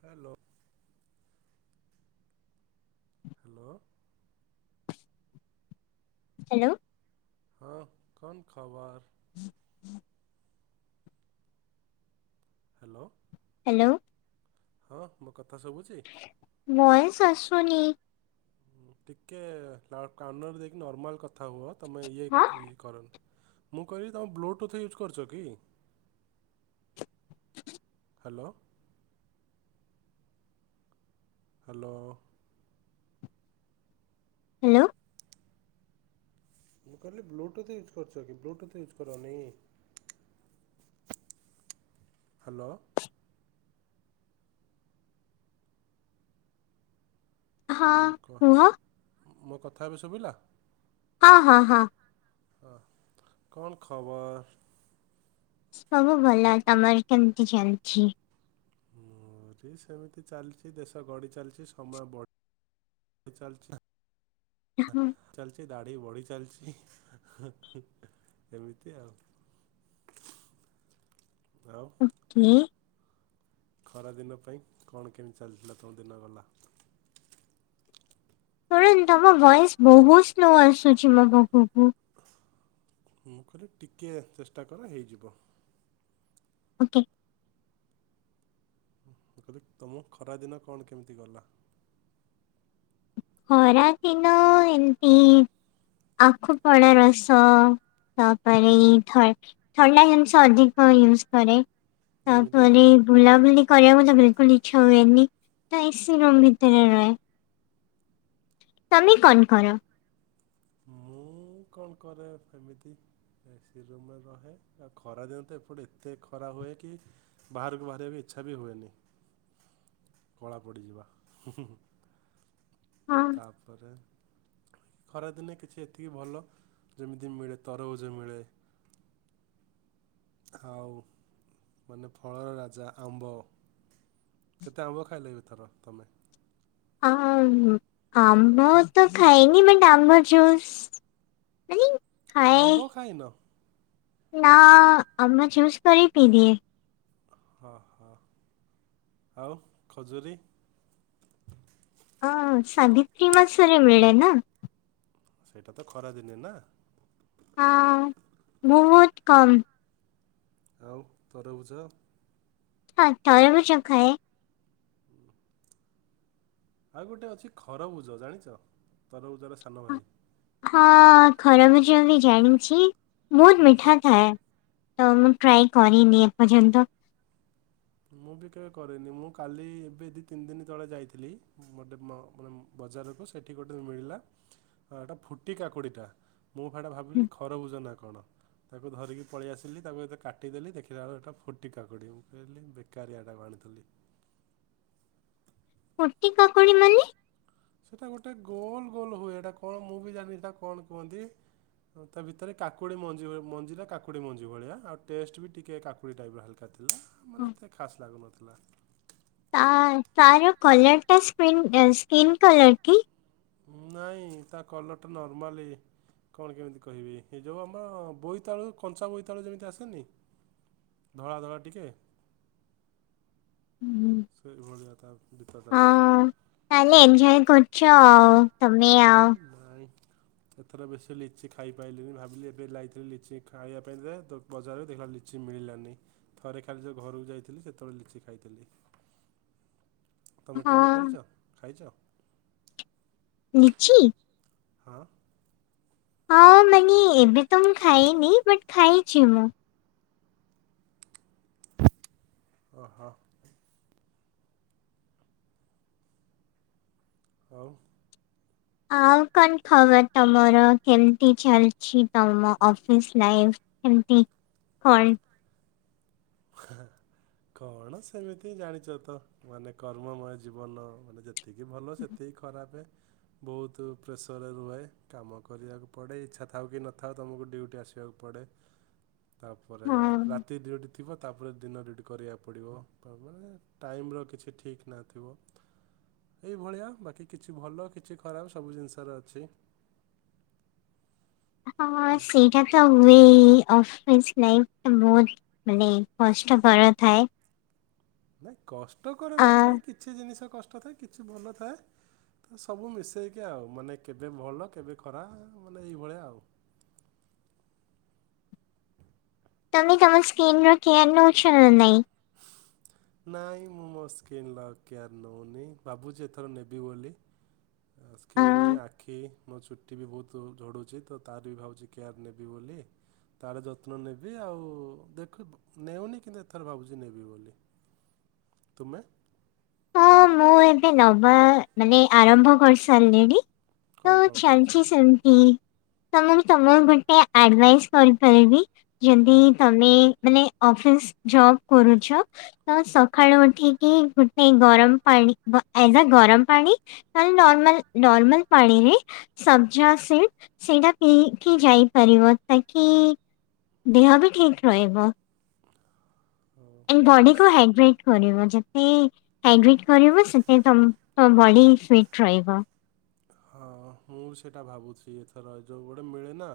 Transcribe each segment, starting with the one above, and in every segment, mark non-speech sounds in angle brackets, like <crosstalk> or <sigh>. Hello. Hello. Hello. ହଁ କଣ ଖବର? <inaudible> ହ୍ୟାଲୋ। ହ୍ୟାଲୋ। ହଁ ମୋ କଥା ଶୁଭୁଛି। ଭଏସ୍ ଆସୁନି। ହଁ ଟିକେ <unintelligible> କାନର ଦେଇକି ନର୍ମାଲ କଥା କଥା ହୁଅ ତମେ ଇଏ ଇ କରନ ମୁଁ କହିଲି ତୁମେ ବ୍ଲୁଟୁଥ୍ ୟୁଜ୍ କରୁଛ କି? ହ୍ୟାଲୋ। ହ୍ୟାଲୋ। ହ୍ୟାଲୋ। ମୁଁ କହିଲି ବ୍ଲୁଟୁଥ୍ ୟୁଜ୍ କରୁଛ କି ବ୍ଲୁଟୁଥ୍ ୟୁଜ୍ କରନି। ହ୍ୟାଲୋ। ମୁଁ କ ମୋ କଥା ଏବେ ଶୁଭିଲା। ହଁ ହଁ ହଁ। ହଁ କଣ ଖବର? ସବୁ ଭଲ ତମର କେମତି ଚାଲିଛି? ମୋର ସେମିତି ଚାଲିଛି ଦେଶ ଗଢ଼ି ଚାଲିଛି ସମୟ ବଢିଢ ଚାଲିଛି। <unintelligible> ଚାଲିଛି ଦାଢି ବଢି ଚାଲିଛି ଏମିତି ଆଉ। <unintelligible> ହୁଁ। ଖରା ଦିନ ପାଇଁ କଣ କେମିତି ଚାଲିଥିଲା ତମ ଦିନ ଗଲା। <unintelligible> ତମ ଭଏସ ବହୁତ ସ୍ଲୋ ଆସୁଛି ମୋ ପାଖକୁ। ମୁଁ କହିଲି ଟିକେ ଚେଷ୍ଟା କର ହେଇଯିବ। ଓକେ। ମୁ କହିଲି ତୁମ ଖରାଦିନ କଣ କେମିତି ଗଲା? ଖରା ଦିନ ଏମିତି ଆଖୁପଣା ରସ ତାପରେ ଥ ଥଣ୍ଡା ଜିନଷ ଅଧିକ ୟୁଜ କରେ। ଯେମିତିକି ତାପରେ ବୁଲାବୁଲି କରିବାକୁ ମତେ ବିଲକୁଲ ଇଚ୍ଛା ହୁଏନି ତ ଏସି ରୁମ୍ ଭିତରେ ରୁହେ। ତମେ କଣ କର? ମୁଁ କଣ କରେ ଏମିତି। ଏସି ରୁମେ ରହେ ଆଉ ଖରା ଦିନ ତ ଏପଟେ ଏତେ ଖରା ହୁଏ କି ବାହାରକୁ ବାହାରିବା ବି ଇଚ୍ଛା ବି ହୁଏନି କଳା ପଡ଼ିଯିବା। ହଁ ତାପରେ ଖରାଦିନେ କିଛି ଏତିକି ଭଲ ଯେମିତି ମିଳେ ତରଭୁଜ ମିଳେ। ଆଉ ମାନେ ଫଳର ରାଜା ଆମ୍ବ। କେତେ ଆମ୍ବ ଖାଇଲେ ଏଥର ତମେ? ଆ ଆମ୍ୱ ତ ଖାଇନି ବଟ୍ ଆମ୍ୱଜୁସ <unintelligible> ଆମ୍ବ ଖାଇନ। ନା ଆମ୍ବ ଜୁସ କରି ପିଇଁଦିଏ। ହଁ ହଁ ଆଉ ଖଜୁରୀ। ଅ ସାବିତ୍ରୀ ମାସରେ ମିଳେ ନା। ସେଇଟା ତ ଖରାଦିନେ ନା? ହଁ ବହୁତ୍ କମ୍। ଆଉ ତରଭୁଜ। ହଁ ତରଭୁଜ ଖାଏ। ହୁଁ ଆଉ ଗୋଟେ ଅଛି ଖରଭୁଜ ଜାଣିଚ, ତରଭୁଜର ସାନ ଭାଇ। ହଁ ଖରଭୁଜ ବି ଜାଣିଚି ବହୁତ୍ ଖାଇଛ ମିଠା ଥାଏ। ତ ମୁଁ ଟ୍ରାଏ କରିନି ଏପର୍ଯ୍ୟନ୍ତ। ମୁଁ ବି କେବେ କରିନି ମୁଁ କାଲି ଏବେ ଦି ତିନି ଦିନି ତଳେ ଯାଇଥିଲି ମୋତେ ମ ମାନେ ବଜାରକୁ ସେଠି ଗୋଟେ ମିଳିଲା ଏଟା ଫୁଟି କାକୁଡ଼ିଟା। ମୁଁ ହେଟା ଭାବିଲି ଖରଭୁଜ ନା କଣ? ତାକୁ ଧରିକି ପଳିଆସିଲି ତା ପରେ ତାକୁ କାଟିଦେଲି ଦେଖିଲାବେଳୁ ଏଟା ଫୁଟି କାକୁଡ଼ି ମୁଁ କହିଲି ବେକାରିଆ ଟାକୁ ଆଣୁଥିଲି। ଫୁଟି କାକୁଡି ମାନେ ସେଟା ଗୋଟେ ଗୋଲ ଗୋଲ ହୁଏ। ଏଟା କଣ ମୁଁ ବି ଜାଣିନି ହେଟା କୁ କଣ କୁହନ୍ତି? ହ ତା ଭିତରେ କାକୁଡି ମଞ୍ଜି ହୁଏ। ମଞ୍ଜି ଟା କାକୁଡ଼ି ମଞ୍ଜି ଭଳିଆ ଆଉ ଟେଷ୍ଟବି ଟିକେ କାକୁଡି ଟାଇପ୍ ର ହାଲକା। ଥିଲା ମାନେ ଏତେ ଖାସ୍ ଲାଗୁନଥିଲା। ତା ତାର କଲରଟା ସ୍କ୍ରିନ୍ ଏ ସ୍କ୍ରିନ୍ କଲର୍ କି? ନାଇଁ ତା କଲରଟା ନର୍ମାଲି ଇଏ କଣ କେମିତି କଇବି? ହେଇ ଯୋଉଁ ଆମର ବୋଇତାଳୁ କଞ୍ଚା ବୋଇତାଳୁ ଯେମିତି ଆସେନି? ଧଳା ଧଳା ଟିକେ ସେଇଭଳିଆ ତା ଭିତରତା ଥିଲା। ତାହାଲେ ଏଞ୍ଜୟ୍ କରୁଚ ଆଉ ତମେ ଆଉ ଆରେ ନାଇଁ ଏଥର ବେଶୀ ଲିଚି ଖାଇପାଇଲିନି ଭାବିଲି ଏବେ ଯାଇଥିଲି ଲିଚି ଖାଇବା ପାଇଁ ଯେ ତ ବଜାରରେ ଦେଖିଲାବେଳୁ ଲିଚି ମିଳିଲାନି। ଥରେ ଖାଲି ଯୋଉ ଘରକୁ ଯାଇଥିଲି ସେତେବେଳେ ଲିଚି ଖାଇଥିଲି। ତମେ ହଁ ଟ୍ରାଏ କରିଚ ଖାଇଚ? ଲିଚି। ହଁ। ହଁ ମାନେ ଏବେ ତ ମୁଁ ଖାଇନି ବଟ୍ ଖାଇଚି ମୁଁ। ଓହୋ। ଆଉ। ଆଉ କଣ ଖବର ତମର କେମିତି ଚାଲଚି? ତମ ଅଫିସ୍ ଲାଇଫ୍ କେମିତି କଣ? ହେ କଣ ସେମିତି ଜାଣିଚ ତ ମାନେ କର୍ମମୟ ଜୀବନ ମାନେ ଯେ ଯେତିକି ଭଲ ସେତିକି ଖରାପେ। ବହୁତୁ ପ୍ରେସର ରେ ରୁହେ। କାମ କରିବାକୁ ପଡ଼େ ଇଚ୍ଛା ଥାଉ କି ନଥାଉ ତମକୁ ଡ୍ୟୁଟି ଆସିବାକୁ ପଡ଼େ। ତା ପରେ ହଁ ରାତି ଡ୍ୟୁଟି ଥିବ ତାପରେ ଦିନ ଡ୍ୟୁଟି କରିବା ପଡ଼ିବ। ତାପରେ ଟାଇମ୍ ର କିଛି ଠିକ୍ ନା ଥିବ। ଏଇଭଳିଆ ବାକି କିଛି ଭଲ କିଛି ଖରାପ ସବୁ ଜିନିଷ ରେ ଅଛି। ହଁ ହୁଁ। ସେଇଟା ଭି ତ ହୁହେହି ଅଫିସ୍ ଲାଇଫ୍ ବହୁତ ମାନେ କଷ୍ଟକର ଥାଏ। ନାଇଁ କଷ୍ଟକରେ ଆ ନଥାଏ, କିଛି ଜିନିଷ କଷ୍ଟ ଥାଏ କିଛି ଭଲ ଥାଏ - ସବୁ ମିସେଇକି ଆଉ ମାନେ କେବେ ଭଲ କେବେ ଖରା ମାନେ ଏଇ ଭଳିଆ ଆଉ। ତମେ ତମ ସ୍କିିନର କେୟାର୍ ନଉଛନା ନାଇଁ? <inaudible> ନାଇଁ ମୁଁ ମୋ ସ୍କିିନର କେୟାର୍ ନୋଉନି, ଭାବୁଚି ଏଥର ନେବି ବୋଲି ଅ ସ୍କିିଲ୍ ନି ଆଖି ମୋ ଚୁଟି ବି ବହୁତ୍ ଝଡୁଚି ତ ତାର ବି ଭାବୁଚି କେୟାର ନେବି ବୋଲି - ତାର ଯତ୍ନ ନେବି ଆଉ ଦେଖ ନେଉନି କିନ୍ତୁ ଏଥର ଭାବୁଚି ନେବି ବୋଲି। ତୁମେ? ହଁ ମୁଁ ଏବେ ନବା ମାନେ ଆରମ୍ଭ କରି ସାରିଲିଣି କଣ ତ କଣ କରୁଛ ଚାଲିଛି ସେମିତି - ତା ମାନେ ତମକୁ ଗୋଟେ ଆଡଭାଇସ୍ କରିପାରିବି ଯଦି କଣ ତମେ ମାନେ ଅଫିସ ଯବ୍ କରୁଛ ତ ସଖାଳୁ ଉଠିକି ଗୁଟ - ନାଇ ଗରମ ପାଣି ଆଇଦର୍ ଗରମ ପାଣି ନହେଲେ ନର୍ମାଲ ନର୍ମାଲ ପାଣିରେ ସବ୍ଜଏସିଡ ସେଇଟା ପିଇକି ଯାଇପାରିବ ତାକି ଦେହ ବି ଠିକ୍ ରହିବ - ହଉ ମୁଁ ବଡିିକୁ ବି ହାଇଡ୍ରେଟ କରିବ ଯେତି ହାଇଡ୍ରେଟ୍ କରିବ ସେତେ ତମ ତମ ବଡି ଫିଟ୍ ରହିବ। ହଁ ମୁଁ ସେଇଟା ଭାବୁଛି ଏଥର ଯୋଉ ଗୋଟେ ମିଳେ ନା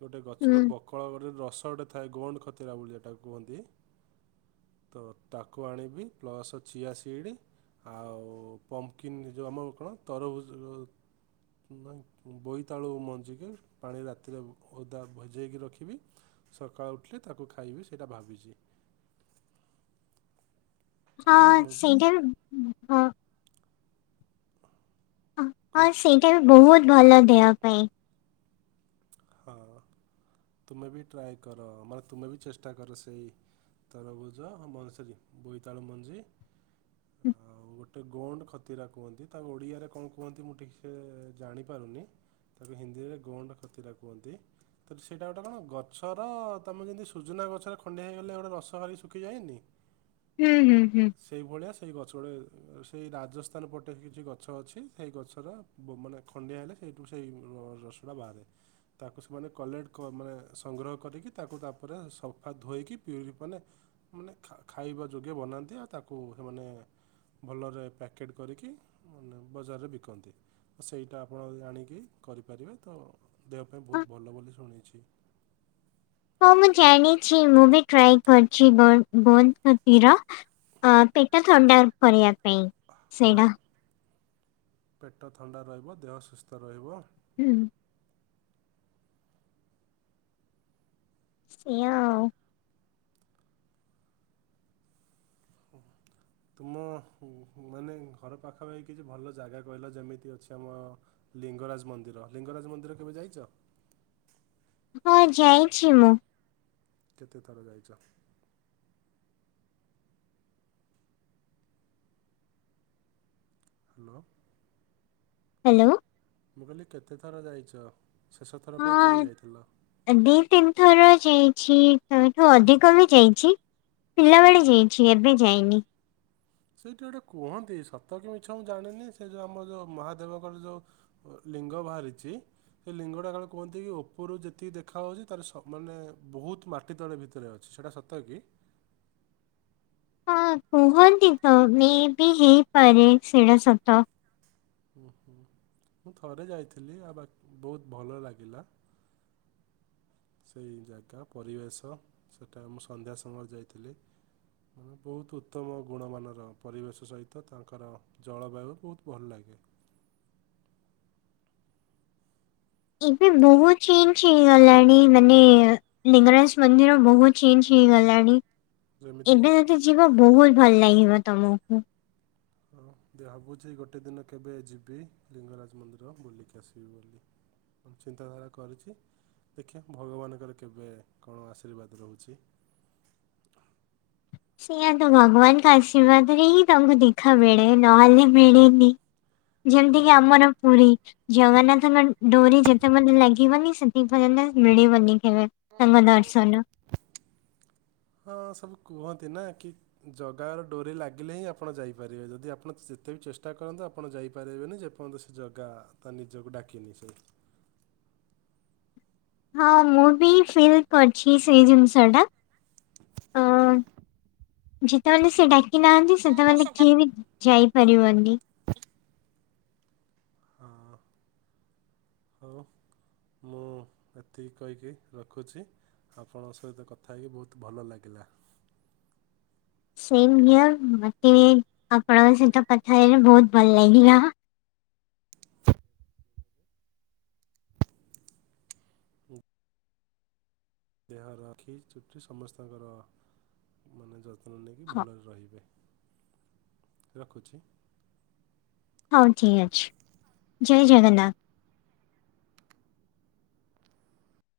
ଗୋଟେ ହୁଁ ଗଛର ବ କଳ କରିଦେଲେ ରେ ରସ ଗୋଟେ ଥାଏ ଗୋଣ୍ଡ ଖତିରା ଭଳି ଏଟାକୁ କୁହନ୍ତି - ତ ତାକୁ ଆଣିବି ପ୍ଲସ୍ ଚିଆ ସିଇଡ଼ି - ଆଉ ପମ୍ପକିନ୍ ଯୋଉ ଆମର କଣ ତରୁଭୁଜ ମାନେ ବୋଇତାଳୁ ମଞ୍ଜିକି ପାଣି ରାତିରେ ଓଦା ଭଜେଇକି ରଖିବି - ସକାଳୁ ଉଠିଲେ ତାକୁ ଖାଇବି ସେଇଟା ଭାବିଛି। ନାଇଁ ହଁ ମୁଁ ସେଇଟା ହଁ। ହଁ କୁହ ସେଇଟା ବି ବହୁତ ଭଲ ଦେହ ପାଇଁ - ହଁ ତୁମେ ବି ଟ୍ରାଏ କର ମାନେ ତୁମେ ବି ଚେଷ୍ଟା କର ସେଇ ତରଭୁଜ ଆମର ସେଇ ବୋଇତାଳୁ ମଞ୍ଜି ଆଉ <unintelligible> ଗୋଟେ ଗୋଣ୍ଡ ଖତିରା କୁହନ୍ତି ତାକୁ ଓଡିଆରେ କଣ କୁହନ୍ତି ମୁଁ ଠିକସେ ଜାଣିପାରୁନି - ତାକୁ ହିନ୍ଦୀରେ ଗୋଣ୍ଡ ଖତିରା କୁହନ୍ତି - ତ ସେଇଟା ଗୋଟେ କଣ ଗଛର ତମେ ଯେମିତି ସୁଜୁନା ଗଛରେ ଖଣ୍ଡିଆ ହେଇଗଲେ ଗୋଟେ ରସଗାରି ଶୁଖିଯାଏନି - <unintelligible> ହୁଁ ହୁଁ ହୁଁ - ସେଇଭଳିଆ ସେଇ ଗଛ ଗୁଡ଼େ ସେଇ ରାଜସ୍ଥାନ ପଟେ କିଛି ଗଛ ଅଛି ସେଇ ଗଛର ଗୋ ମାନେ ଖଣ୍ଡିଆ ହେଲେ ସେଇଠୁ ସେଇ ରସଟା ବାହାରେ। ତାକୁ ସେମାନେ କଲେକ୍ଟ କ ମାନେ ସଂଗ୍ରହ କରିକି ତାକୁ ତାପରେ ସଫା ଧୋଇକି ପିୟୁରି କଲେ ମାନେ ଖା ଖାଇବା ଯୋଗେ ବନାନ୍ତି ଆଉ ତାକୁ ସେମାନେ ଭଲରେ ପ୍ୟାକେଟ୍ କରିକି ମାନେ ବଜାରରେ ବିକନ୍ତି। ତ ସେଇଟା ଆପଣ ଆଣିକି କରିପାରିବେ ତ ଦେହ ପାଇଁ ହଁ ବହୁତ ଭଲ ବୋଲି ଶୁଣିଛି। ହଁ ମୁଁ ଜାଣିଛି ମୁଁ ବି ଟ୍ରାଏ କରିଛି ବନ୍ଦ୍ ବନ୍ଦତିର ହଁ ପେଟ ଥଣ୍ଡା କରିବା ପାଇଁ। ହଁ ସେଇଟା ପେଟ ଥଣ୍ଡା ରହିବ, ଦେହ ସୁସ୍ଥ ରହିବ - ହୁଁ ଏଇଆ ଆଉ। <unintelligible> ତୁମ ମାନେ ଘର ପାଖପାଖି କିଛି ଭଲ ଜାଗା କହିଲ ଯେମିତି ଅଛି ଆମ ଲିଙ୍ଗରାଜ ମନ୍ଦିର, ଲିଙ୍ଗରାଜ ମନ୍ଦିର କେବେ ଯାଇଛ? ହଁ ଯାଇଛି ମୁଁ। କେତେ ଥର ଯାଇଛ? ହାଲୋ। ହାଲୋ। ମୁଁ କହିଲି କେତେ ଥର ଯାଇଛ, ଶେଷ ଥର ପାଇଁ କେବେ ହଁ ଯାଇଥିଲ? ଦି ତିନିଥର ଯାଇଛି ତାଠୁ ଅଧିକ ବି ଯାଇଛି। ପିଲାବେଳେ ଯାଇଛି ଏବେ ଯାଇନି। ସେଇଠି ଗୋଟେ କୁହନ୍ତି ସତ କି ମିଛ ମୁଁ ଜାଣିନି ସେ ଯୋଉ ଆମ ଯୋଉ ମହାଦେବଙ୍କର ଯୋଉ ଲିଙ୍ଗ ବାହାରିଛି ସେ ଲିଙ୍ଗଟା କାଳେ କୁହନ୍ତି କି ଉପରୁ ଯେତିକି ଦେଖାହଉଛି ତାର ମାନେ ବହୁତ ମାଟି ତଳେ ଭିତରେ ଅ ଛି ସେଟା ସତ କି? ହଁ କୁହନ୍ତି ତ ମେ ବି ହେଇପାରେ ସେଡା ସତ। ହୁଁ ହୁଁ ମୁଁ ଥରେ ଯାଇଥିଲି ଆଉ ବାକ ବହୁତ ଭଲ ଲାଗିଲା। ସେଇ ଜାଗା ପରିବେଶ ସେଇଟା ମୁଁ ସନ୍ଧ୍ୟା ସମୟରେ ଯାଇଥିଲି। ଉଁ ବହୁତ ଉତ୍ତମ ଗୁଣମାନର ପରିବେଶ ସହିତ ତାଙ୍କର ଜଳବାୟୁ ବହୁତ ଭଲ ଲାଗେ। ଏବେ ବହୁତ ଚେଞ୍ଜ ହେଇଗଲାଣି ମାନେ ଲିଙ୍ଗରାଜ ମନ୍ଦିର ବହୁତ ଚେଞ୍ଜ ହେଇଗଲାଣି। ଯେମିତିକି ଏବେ ଯଦି ଯିବ ବହୁତ ଭଲ ଲାଗିବ ତମକୁ। ହଁ ଦେ ଭାବୁଛି ଗୋଟେ ଦିନ କେବେ ଯିବି ଲିଙ୍ଗରାଜ ମନ୍ଦିର ବୁଲିକି ଆସିବି ବୋଲି। ମୁଁ ଚିନ୍ତାଧାରା କରିଚି ଦେଖିବା ଭଗବାନଙ୍କର କେବେ କଣ ଆଶୀର୍ବାଦ ରହୁଚି। ସେୟା ତ ଭଗବାନଙ୍କ ଆଶୀର୍ବାଦରେ ହିଁ ତାଙ୍କୁ ଦେଖା ମିଳେ ନହେଲେ ମିଳେନି। ଯେମତି ହଁ କି ଆମର ପୁରୀ ଜଗନ୍ନାଥ ମ ଡୋରି ଯେତେପର୍ଯନ୍ତ ଲାଗି ବନି ସେଥି ପଯ୍ୟନ୍ତ ମିଳିବନି କେବେ। ତାଙ୍କ ଦର୍ଶନ <unintelligible> ହଁ ସବୁ କୁହନ୍ତି ନା କି ଜଗାର ଡୋରି ଲାଗିଲେ ହିଁ ଆପଣ ଯାଇପାରିବେ ଯଦି ଆପଣ ଯେତେ ବି ଚେଷ୍ଟା କରନ୍ତୁ ଆପଣ ଯାଇପାରିବେନି ଯେ ପନ୍ତ ସେ ଜଗା ତା ନିଜକୁ ଡାକିନି ସେଠି। ହଁ ମୁଁ ବି ଫିଲ୍ କରିଚି ସେଇ ଜିନିଷ ଟା। ଅ ଯେତେପର୍ଜନ୍ତ୍ ସେ ଡାକି ନାହାନ୍ତି ହଁ ସେତେପର୍ଯନ୍ତ କିଏ ବି ଯାଇ ପାରିିବନି। ହଁ ହଉ। ମୁଁ ଏତିକି କହିକି ରଖୁଛି। ଆପଣଙ୍କ ସହିତ କଥା ହେଇକି ବହୁତ୍ ଭଲ ଲାଗିଲା। ସେମ ହିଅର୍ ମତେବି ଆପଣଙ୍କ ସହିତ କଥା ହେଇକି ବହୁତ ଭଲ ଲାଗିଲା। ଦେହରଖି ଚୁପିସ୍ ସମସ୍ତଙ୍କର ମାନେ ଯ ଯତ୍ନ ନେଇକି ହଉ ଭଲରେ ରହିବେ ରଖୁଚି। ହଉ ଠିକ୍ ଅଛି ଜୟ ଜଗନ୍ନାଥ।